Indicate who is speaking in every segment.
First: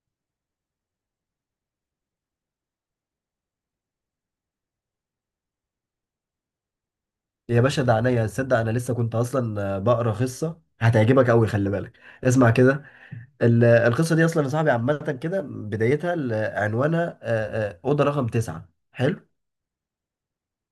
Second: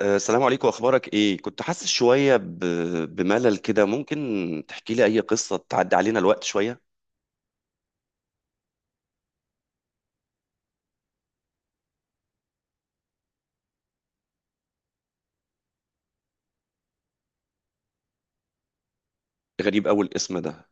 Speaker 1: السلام عليكم، اخبارك ايه؟ كنت حاسس شويه ب... بملل كده. ممكن تحكي لي اي قصه تعدي علينا الوقت شويه.
Speaker 2: يا باشا ده عينيا تصدق. انا لسه كنت اصلا بقرا قصه هتعجبك قوي، خلي بالك اسمع كده. القصه دي اصلا يا صاحبي عامه كده، بدايتها عنوانها اوضه رقم تسعة. حلو.
Speaker 1: غريب اول اسم ده.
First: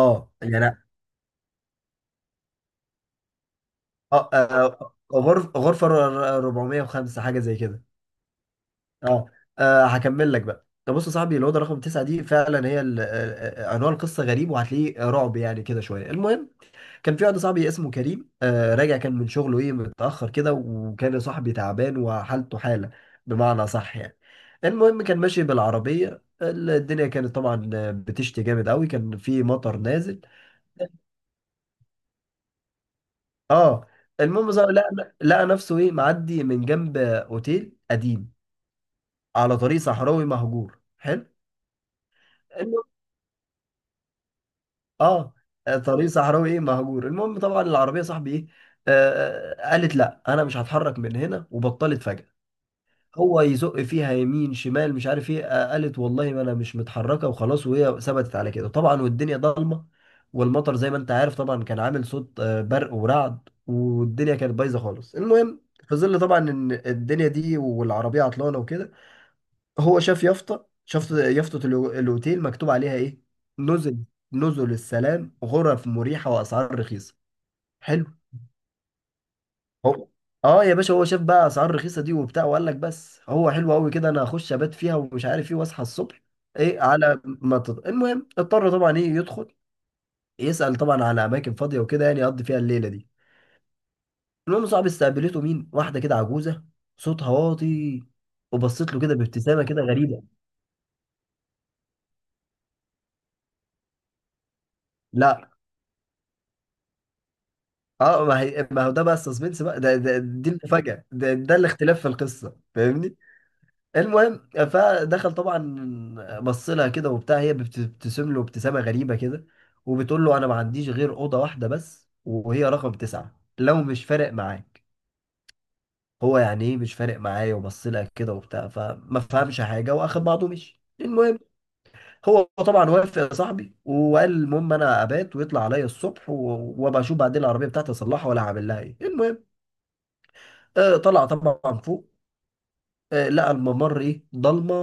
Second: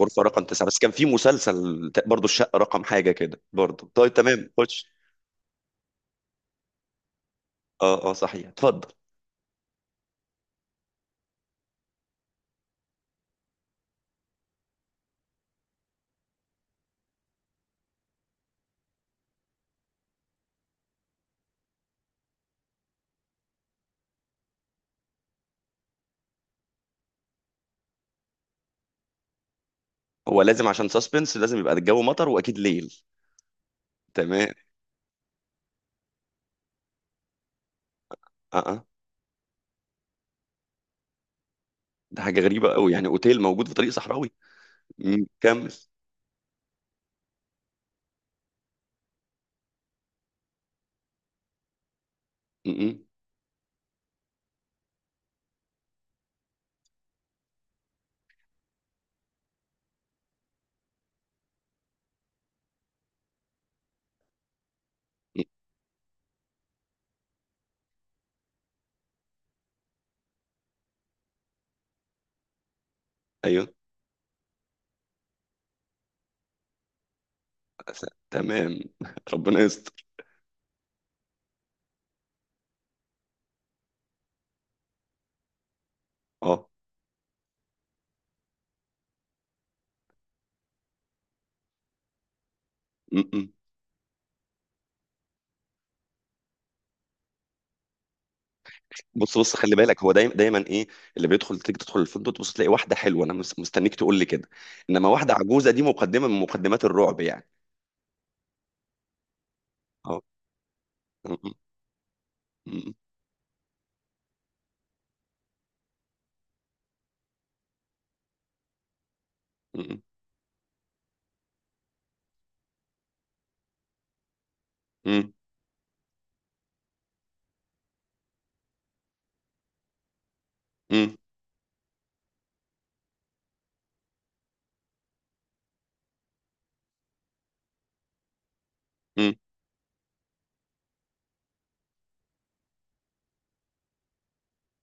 Speaker 1: غرفه رقم تسعة، بس
Speaker 2: يعني.
Speaker 1: كان في مسلسل برضو الشقه رقم حاجه كده برضو. طيب تمام، خش.
Speaker 2: غرفه 405، حاجه زي كده.
Speaker 1: اه اه، صحيح، اتفضل.
Speaker 2: اه هكمل لك بقى. طب بص يا صاحبي، الاوضه رقم تسعة دي فعلا هي عنوان القصه غريب، وهتلاقيه رعب يعني كده شويه. المهم كان في واحد صاحبي اسمه كريم، راجع كان من شغله ايه متأخر كده، وكان يا صاحبي تعبان وحالته حالة، بمعنى صح يعني. المهم كان ماشي بالعربية، الدنيا كانت طبعا بتشتي جامد قوي، كان في مطر نازل.
Speaker 1: هو لازم عشان ساسبنس لازم يبقى الجو مطر واكيد ليل.
Speaker 2: اه المهم
Speaker 1: تمام.
Speaker 2: صار لقى نفسه ايه معدي من جنب اوتيل قديم
Speaker 1: اه اه،
Speaker 2: على طريق صحراوي مهجور. حلو.
Speaker 1: ده حاجه غريبه
Speaker 2: المهم
Speaker 1: قوي يعني اوتيل موجود في طريق صحراوي.
Speaker 2: اه
Speaker 1: كمل.
Speaker 2: طريق صحراوي ايه مهجور، المهم طبعا العربيه صاحبي ايه قالت لا، انا مش هتحرك من هنا، وبطلت فجأة.
Speaker 1: م -م.
Speaker 2: هو يزق فيها يمين شمال، مش عارف ايه، قالت والله ما انا مش متحركه وخلاص، وهي ثبتت على كده. طبعا والدنيا ضلمه، والمطر زي ما انت عارف طبعا، كان عامل صوت برق ورعد، والدنيا كانت بايظه خالص.
Speaker 1: م،
Speaker 2: المهم، في ظل طبعا ان الدنيا دي والعربيه عطلانه وكده، هو شاف يافطه الاوتيل مكتوب عليها ايه؟
Speaker 1: ايوه.
Speaker 2: نزل نزل السلام، غرف مريحه واسعار رخيصه. حلو.
Speaker 1: تمام ربنا يستر.
Speaker 2: هو اه يا باشا، هو شاف بقى اسعار رخيصه دي وبتاع، وقال لك بس هو حلو قوي كده، انا هخش ابات فيها ومش عارف ايه، واصحى الصبح.
Speaker 1: اه.
Speaker 2: ايه على ما تط... المهم اضطر طبعا يدخل يسال طبعا على اماكن فاضيه وكده، يعني يقضي فيها الليله دي.
Speaker 1: م -م.
Speaker 2: المهم صاحبي استقبلته مين؟ واحده كده عجوزه، صوتها واطي، وبصيت له كده
Speaker 1: بص بص،
Speaker 2: بابتسامه
Speaker 1: خلي
Speaker 2: كده
Speaker 1: بالك، هو
Speaker 2: غريبه.
Speaker 1: دايما ايه اللي بيدخل تيجي تدخل الفندق تبص تلاقي واحده حلوه، انا مستنيك تقول لي كده. انما واحده
Speaker 2: لا،
Speaker 1: عجوزه دي مقدمه من مقدمات الرعب يعني.
Speaker 2: اه، ما هي ما هو ده بقى السسبنس بقى، ده
Speaker 1: اه.
Speaker 2: دي المفاجاه، ده الاختلاف في القصه، فاهمني. المهم فدخل طبعا، بص لها كده وبتاع، هي بتبتسم له ابتسامه غريبه كده، وبتقول له انا ما عنديش غير اوضه واحده بس، وهي رقم تسعه لو مش فارق معاك. هو يعني ايه مش فارق معايا، وبص لها كده وبتاع فما فهمش حاجه، واخد بعضه ومشي. المهم هو طبعا وافق يا صاحبي، وقال المهم انا ابات ويطلع عليا الصبح، وابقى اشوف بعدين العربيه بتاعتي، اصلحها ولا هعمل لها ايه. المهم طلع طبعا فوق، لقى الممر ايه ضلمه،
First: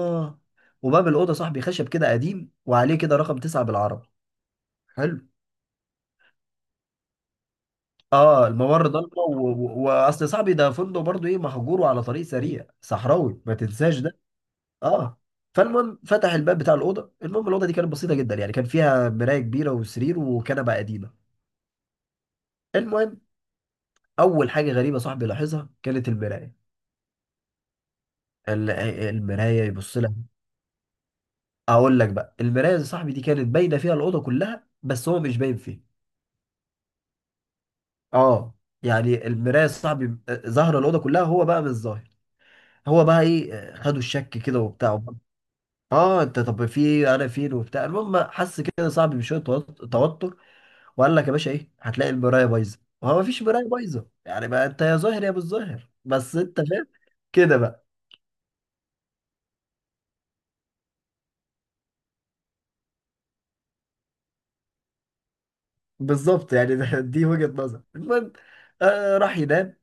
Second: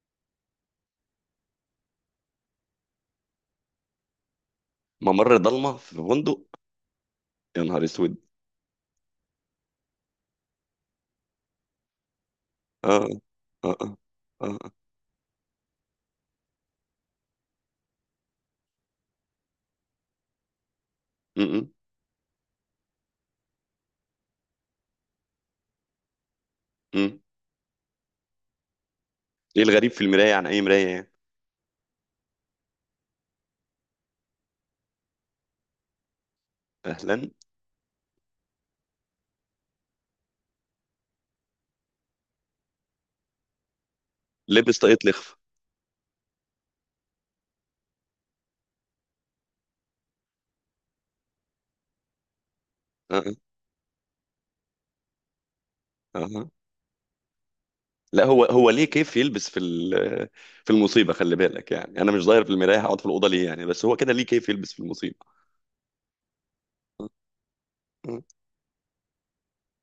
Speaker 2: وباب الاوضه صاحبي خشب كده قديم، وعليه كده رقم تسعة بالعربي. حلو.
Speaker 1: ممر ضلمه في فندق! يا نهار اسود!
Speaker 2: اه الممر ضلمه، واصل صاحبي ده فندق برضو ايه مهجور وعلى طريق سريع
Speaker 1: اه
Speaker 2: صحراوي، ما
Speaker 1: اه. اه
Speaker 2: تنساش ده.
Speaker 1: اه.
Speaker 2: اه فالمهم فتح الباب بتاع الاوضه. المهم الاوضه دي كانت بسيطه جدا يعني، كان فيها مرايه كبيره وسرير وكنبه قديمه.
Speaker 1: م- م-
Speaker 2: المهم اول حاجه غريبه صاحبي لاحظها كانت المرايه.
Speaker 1: م. ايه
Speaker 2: المرايه
Speaker 1: الغريب
Speaker 2: يبص
Speaker 1: في
Speaker 2: لها.
Speaker 1: المرايه عن اي مرايه يعني؟
Speaker 2: اقول لك بقى، المرايه يا صاحبي دي كانت باينه فيها الاوضه كلها، بس هو مش باين فيها.
Speaker 1: اهلا.
Speaker 2: اه يعني المرايه صاحبي ظاهره الاوضه كلها، هو بقى مش ظاهر. هو بقى ايه خدوا الشك كده
Speaker 1: لبس طاقية
Speaker 2: وبتاع.
Speaker 1: لخف.
Speaker 2: اه انت طب في إيه؟ انا فين وبتاع. المهم حس كده صاحبي بشويه توتر، وقال لك يا باشا ايه، هتلاقي المرايه بايظه، وهو
Speaker 1: اه
Speaker 2: ما
Speaker 1: اه.
Speaker 2: فيش مرايه بايظه، يعني بقى انت يا ظاهر يا مش ظاهر،
Speaker 1: آه.
Speaker 2: بس
Speaker 1: آه.
Speaker 2: انت فاهم كده بقى.
Speaker 1: لا هو هو ليه كيف يلبس في في المصيبه؟ خلي بالك يعني انا مش ظاهر في المرايه هقعد في الاوضه ليه يعني؟ بس هو كده ليه كيف يلبس في المصيبه؟
Speaker 2: بالظبط يعني. دي وجهه نظر.
Speaker 1: مم.
Speaker 2: المهم راح ينام.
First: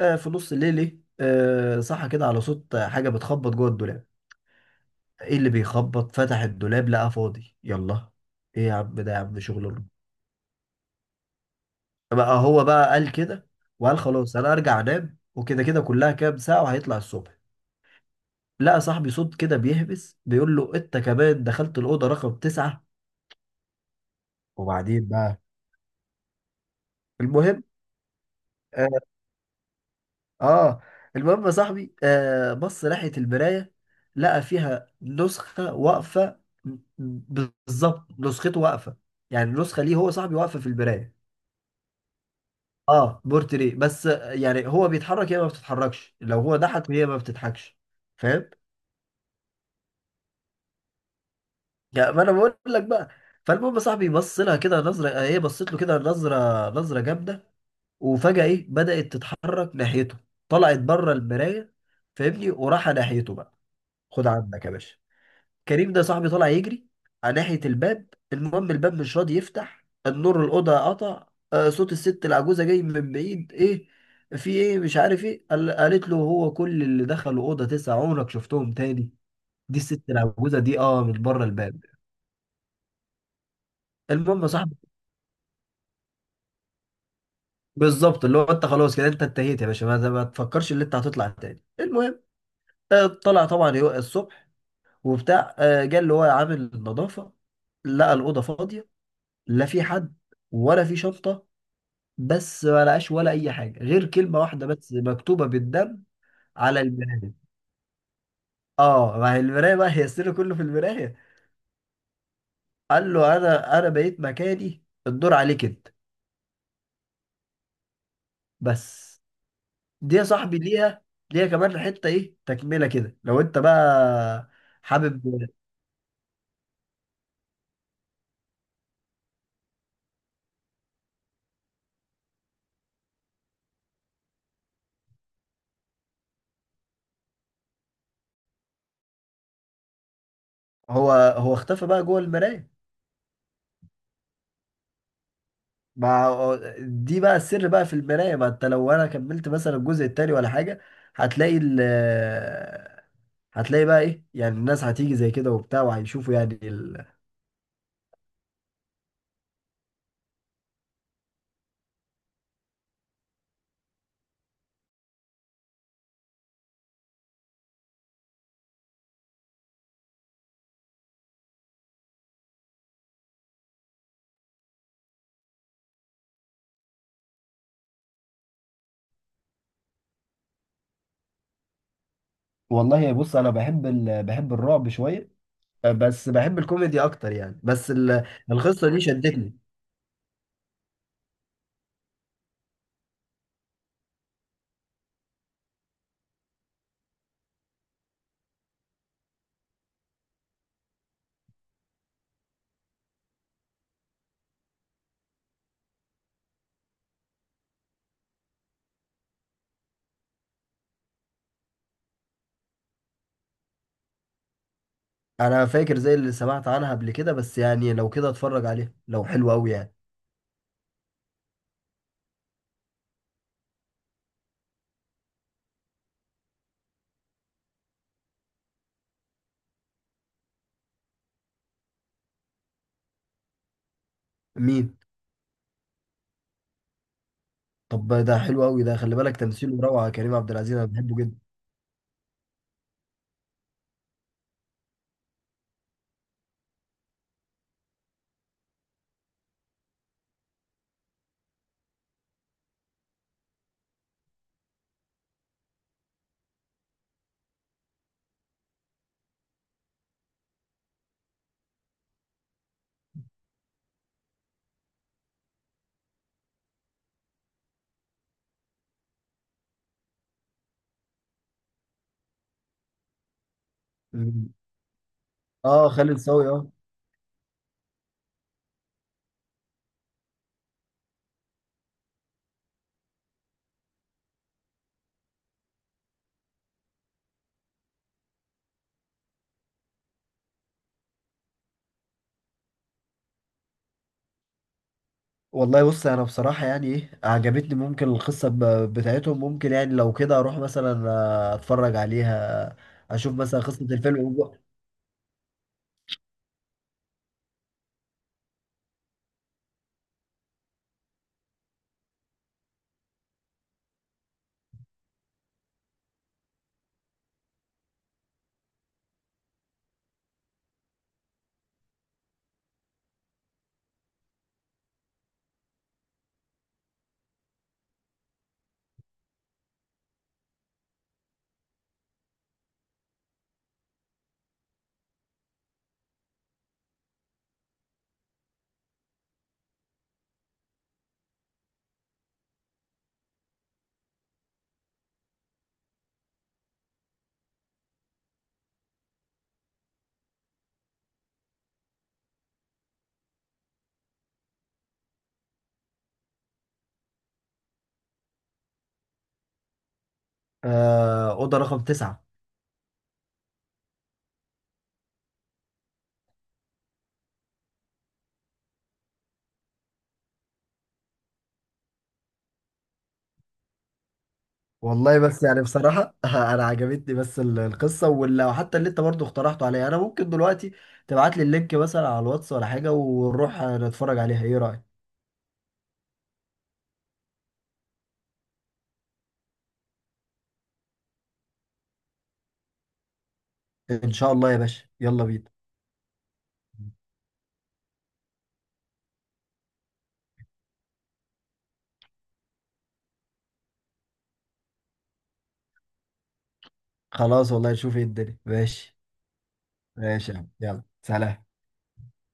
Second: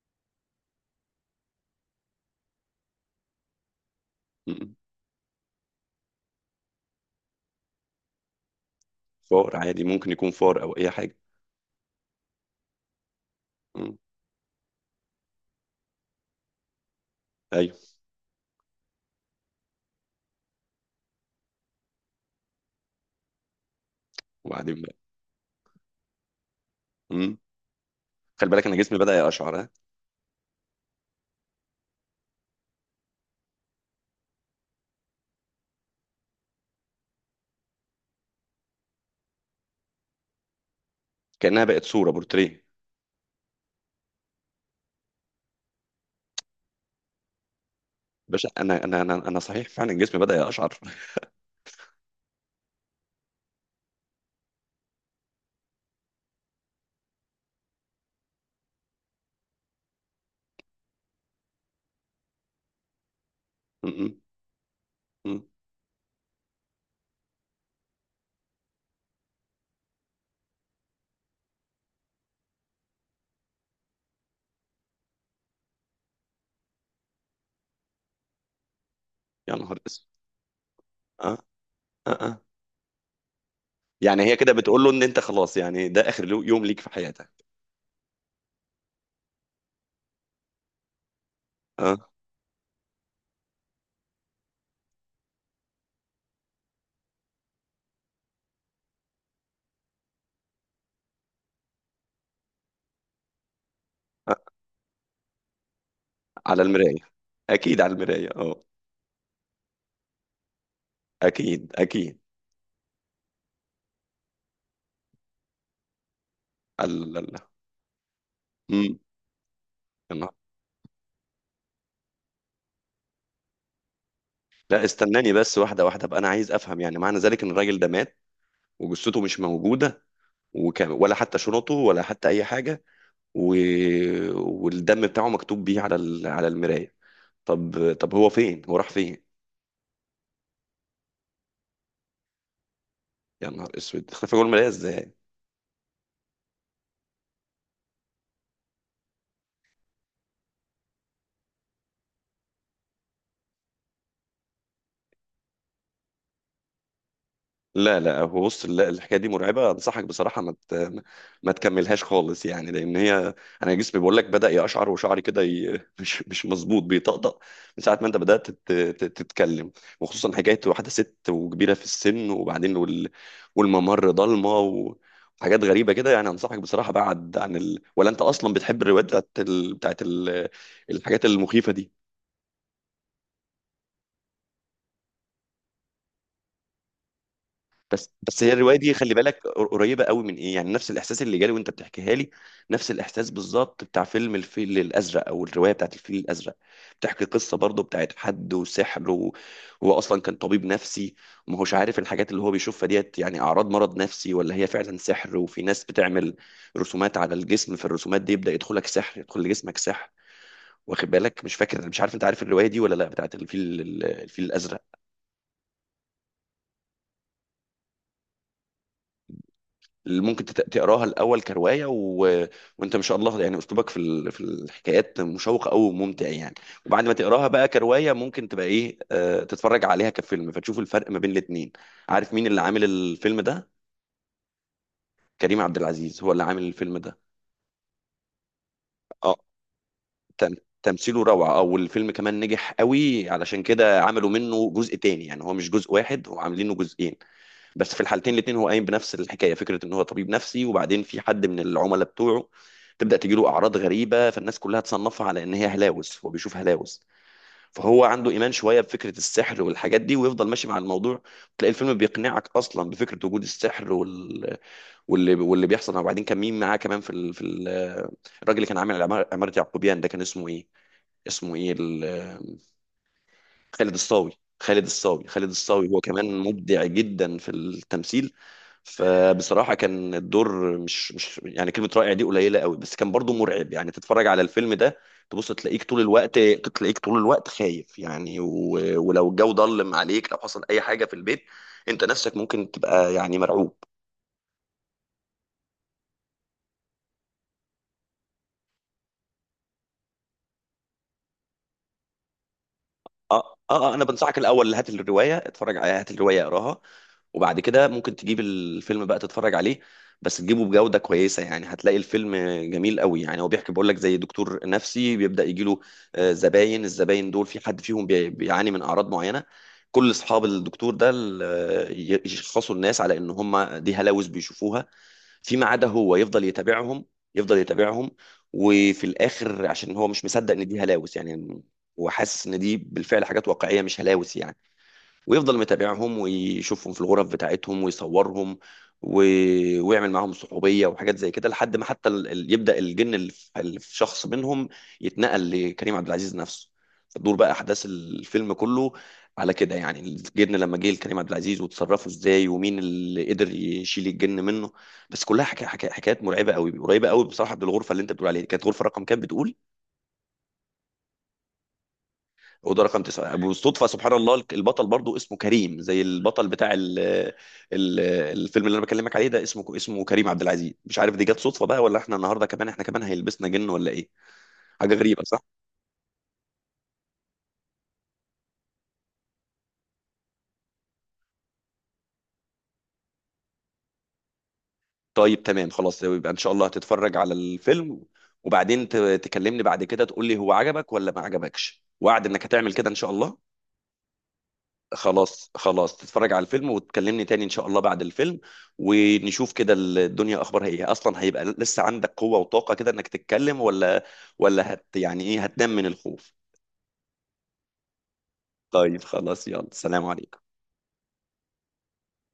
Speaker 2: في نص الليل ايه، صحى كده على صوت حاجه بتخبط جوه الدولاب.
Speaker 1: مم.
Speaker 2: ايه اللي بيخبط؟ فتح الدولاب، لقى فاضي. يلا، ايه يا عم ده، يا عم
Speaker 1: فار
Speaker 2: شغل
Speaker 1: عادي، ممكن يكون فار او اي حاجه.
Speaker 2: بقى هو بقى قال كده،
Speaker 1: مم.
Speaker 2: وقال خلاص انا ارجع انام وكده، كده كلها كام ساعة وهيطلع الصبح.
Speaker 1: ايوه.
Speaker 2: لقى صاحبي صوت كده بيهبس بيقول له انت كمان دخلت الأوضة رقم تسعة؟
Speaker 1: وبعدين بقى؟
Speaker 2: وبعدين بقى
Speaker 1: مم.
Speaker 2: المهم
Speaker 1: خلي بالك انا جسمي
Speaker 2: اه,
Speaker 1: بدا يقشعر ها.
Speaker 2: آه المهم يا صاحبي، بص ناحية المراية، لقى فيها نسخة واقفة، بالظبط نسخته واقفة. يعني النسخة ليه هو صاحبي واقفة في المراية.
Speaker 1: كانها بقت صوره بورتريه.
Speaker 2: اه بورتري، بس يعني هو بيتحرك هي ما بتتحركش، لو هو ضحك هي ما بتضحكش،
Speaker 1: باشا
Speaker 2: فاهم؟
Speaker 1: انا صحيح فعلا جسمي بدا يقشعر
Speaker 2: يعني ما انا بقول لك بقى. فالمهم يا صاحبي بص لها كده نظره، هي بصت له كده نظره، نظره جامده، وفجاه ايه بدات تتحرك ناحيته، طلعت بره المرايه، فاهمني، وراح ناحيته بقى.
Speaker 1: مم.
Speaker 2: خد عندك يا باشا،
Speaker 1: مم.
Speaker 2: كريم ده صاحبي طالع يجري على ناحية الباب. المهم الباب مش راضي يفتح، النور الأوضة قطع، صوت الست العجوزة جاي من بعيد ايه، في ايه مش عارف ايه، قالت له هو كل اللي دخلوا أوضة تسعة عمرك شفتهم تاني؟
Speaker 1: يا نهار
Speaker 2: دي الست
Speaker 1: اسود!
Speaker 2: العجوزة دي، من
Speaker 1: اه
Speaker 2: بره الباب.
Speaker 1: اه. اه. يعني هي
Speaker 2: المهم يا
Speaker 1: كده
Speaker 2: صاحبي،
Speaker 1: بتقول له ان انت خلاص يعني ده اخر يوم ليك في حياتك.
Speaker 2: بالظبط اللي هو انت خلاص كده، انت انتهيت يا باشا، ما تفكرش اللي انت هتطلع تاني.
Speaker 1: اه.
Speaker 2: المهم طلع طبعا الصبح وبتاع، جه اللي هو عامل النظافة، لقى الأوضة فاضية، لا في حد ولا في شنطة، بس ما لقاش ولا اي حاجه غير كلمه
Speaker 1: آه.
Speaker 2: واحده بس مكتوبه بالدم
Speaker 1: على
Speaker 2: على
Speaker 1: المرايه.
Speaker 2: المرايه.
Speaker 1: اكيد على المرايه، اه.
Speaker 2: اه ما هي المرايه بقى، هي السر كله في المرايه.
Speaker 1: اكيد اكيد.
Speaker 2: قال له انا بقيت مكاني، الدور عليك انت.
Speaker 1: الله الله. مم.
Speaker 2: بس دي
Speaker 1: يا
Speaker 2: يا
Speaker 1: نهار.
Speaker 2: صاحبي، ليها كمان حته ايه تكمله كده، لو انت بقى
Speaker 1: لا
Speaker 2: حابب.
Speaker 1: استناني بس، واحده واحده بقى، انا عايز افهم. يعني معنى ذلك ان الراجل ده مات، وجثته مش موجوده، وكام ولا حتى شنطه ولا حتى اي حاجه، و... والدم بتاعه مكتوب بيه على ال... على المرايه. طب طب، هو فين؟ هو راح فين؟
Speaker 2: هو اختفى بقى جوه المرايه.
Speaker 1: يا نهار اسود اختفى جوه المرايه ازاي؟
Speaker 2: ما دي بقى السر بقى في المرايه، ما انت لو انا كملت مثلا الجزء التاني ولا حاجه، هتلاقي ال هتلاقي بقى ايه، يعني الناس هتيجي زي كده وبتاع، وهيشوفوا يعني
Speaker 1: لا لا، هو بص، لا الحكايه دي مرعبه، انصحك بصراحه ما تكملهاش خالص يعني، لان هي، انا جسمي بيقول لك بدا يقشعر وشعري كده ي... مش مش مظبوط بيطقطق من ساعه ما انت بدات تتكلم. وخصوصا حكايه واحده ست وكبيره في السن وبعدين وال... والممر ضلمه و... وحاجات غريبه كده يعني. انصحك بصراحه بعد عن ال... ولا انت اصلا بتحب الروايات بتاعت ال... بتاعت ال... الحاجات المخيفه دي؟
Speaker 2: والله بص، انا بحب الرعب شويه، بس بحب الكوميدي اكتر، يعني بس
Speaker 1: بس بس هي الروايه
Speaker 2: القصه
Speaker 1: دي
Speaker 2: دي
Speaker 1: خلي بالك
Speaker 2: شدتني.
Speaker 1: قريبه قوي من ايه يعني نفس الاحساس اللي جالي وانت بتحكيها لي. نفس الاحساس بالظبط بتاع فيلم الفيل الازرق، او الروايه بتاعت الفيل الازرق. بتحكي قصه برضه بتاعت حد وسحر، وهو اصلا كان طبيب نفسي، وما هوش عارف الحاجات اللي هو بيشوفها ديت يعني اعراض مرض نفسي ولا هي فعلا سحر. وفي ناس بتعمل رسومات على الجسم، في الرسومات دي يبدا يدخلك سحر، يدخل لجسمك سحر. واخد بالك؟ مش فاكر مش عارف انت عارف الروايه دي ولا لا، بتاعت الفيل، الفيل الازرق.
Speaker 2: انا فاكر زي اللي سمعت عنها قبل كده، بس يعني لو كده اتفرج عليها، لو حلو قوي يعني.
Speaker 1: اللي ممكن تقراها الاول كروايه و... وانت ما شاء الله يعني اسلوبك في ال... في الحكايات مشوق قوي وممتع يعني. وبعد ما تقراها بقى كروايه ممكن تبقى ايه تتفرج عليها كفيلم، فتشوف الفرق ما بين الاتنين. عارف مين اللي عامل الفيلم ده؟
Speaker 2: مين؟
Speaker 1: كريم عبد العزيز هو اللي عامل الفيلم ده.
Speaker 2: طب ده حلو قوي، ده خلي
Speaker 1: اه.
Speaker 2: بالك تمثيله روعه، كريم عبد
Speaker 1: تم...
Speaker 2: العزيز انا بحبه
Speaker 1: تمثيله
Speaker 2: جدا.
Speaker 1: روعه، او الفيلم كمان نجح قوي، علشان كده عملوا منه جزء تاني. يعني هو مش جزء واحد، هو عاملينه جزئين. بس في الحالتين الاتنين هو قايم بنفس الحكايه. فكره ان هو طبيب نفسي، وبعدين في حد من العملاء بتوعه تبدا تجيله اعراض غريبه، فالناس كلها تصنفها على ان هي هلاوس، هو بيشوف هلاوس. فهو عنده ايمان شويه بفكره السحر والحاجات دي، ويفضل ماشي مع الموضوع. تلاقي الفيلم بيقنعك اصلا بفكره وجود السحر وال... واللي واللي بيحصل. وبعدين كان مين معاه كمان في ال... في ال... الراجل اللي كان عامل عمارة عمارة يعقوبيان ده، كان اسمه ايه؟ اسمه ايه ال... خالد الصاوي.
Speaker 2: مم.
Speaker 1: خالد الصاوي، خالد الصاوي،
Speaker 2: اه،
Speaker 1: هو
Speaker 2: خالد
Speaker 1: كمان
Speaker 2: صاوي، اه.
Speaker 1: مبدع جدا في التمثيل. فبصراحة كان الدور مش مش يعني، كلمة رائع دي قليلة قوي، بس كان برضو مرعب يعني. تتفرج على الفيلم ده تبص تلاقيك طول الوقت، تلاقيك طول الوقت خايف يعني و... ولو الجو ضلم عليك، لو حصل أي حاجة في البيت، أنت نفسك ممكن تبقى يعني مرعوب.
Speaker 2: والله بص انا بصراحه يعني ايه عجبتني ممكن القصه بتاعتهم، ممكن يعني لو كده اروح مثلا اتفرج عليها، اشوف
Speaker 1: اه
Speaker 2: مثلا قصه
Speaker 1: اه. انا
Speaker 2: الفيلم
Speaker 1: بنصحك الاول هات الروايه اتفرج عليها، هات الروايه اقراها، وبعد كده ممكن تجيب الفيلم بقى تتفرج عليه. بس تجيبه بجوده كويسه. يعني هتلاقي الفيلم جميل قوي. يعني هو بيحكي، بقول لك، زي دكتور نفسي بيبدا يجي له زباين، الزباين دول في حد فيهم بيعاني من اعراض معينه. كل اصحاب الدكتور ده يشخصوا الناس على ان هم دي هلاوس بيشوفوها، فيما عدا هو يفضل يتابعهم، يفضل يتابعهم. وفي الاخر عشان هو مش مصدق ان دي هلاوس يعني، هو حاسس ان دي بالفعل حاجات واقعيه مش هلاوس يعني. ويفضل متابعهم ويشوفهم في الغرف بتاعتهم ويصورهم و... ويعمل معاهم صحوبية وحاجات زي كده، لحد ما حتى ال... يبدأ الجن اللي في اللي في شخص منهم يتنقل لكريم عبد العزيز نفسه. فتدور بقى أحداث الفيلم كله على كده، يعني الجن لما جه لكريم عبد العزيز وتصرفوا ازاي، ومين اللي قدر يشيل الجن منه. بس كلها حكايات مرعبة قوي، قريبة قوي بصراحة بالغرفة اللي انت بتقول عليها. كانت غرفة رقم كام بتقول؟
Speaker 2: اوضه رقم تسعة.
Speaker 1: اوضه رقم تسعه. بالصدفه سبحان الله، البطل برضو اسمه كريم، زي البطل بتاع ال، ال، الفيلم اللي انا بكلمك عليه ده اسمه اسمه كريم عبد العزيز. مش عارف دي جت صدفه بقى، ولا احنا النهارده كمان، احنا كمان هيلبسنا جن ولا ايه؟ حاجه
Speaker 2: والله
Speaker 1: غريبه،
Speaker 2: بس
Speaker 1: صح؟
Speaker 2: يعني بصراحه انا عجبتني بس القصه واللي حتى اللي انت برضو اقترحته عليا. انا ممكن دلوقتي تبعت لي اللينك مثلا على الواتس ولا حاجه، ونروح نتفرج عليها، ايه رايك؟
Speaker 1: طيب تمام خلاص، يبقى ان شاء الله هتتفرج على الفيلم، وبعدين تكلمني بعد كده تقول لي هو عجبك ولا ما عجبكش. وعد انك هتعمل كده ان شاء الله.
Speaker 2: ان شاء الله يا باشا، يلا بينا.
Speaker 1: خلاص خلاص، تتفرج على الفيلم وتكلمني تاني ان شاء الله بعد الفيلم. ونشوف كده الدنيا اخبارها ايه، اصلا هيبقى لسه عندك قوة وطاقة كده انك تتكلم، ولا ولا هت يعني ايه، هتنام من الخوف؟
Speaker 2: خلاص والله، نشوف ايه الدنيا، ماشي.
Speaker 1: طيب خلاص، يلا، سلام
Speaker 2: ماشي يا
Speaker 1: عليكم.
Speaker 2: عم، يلا سلام.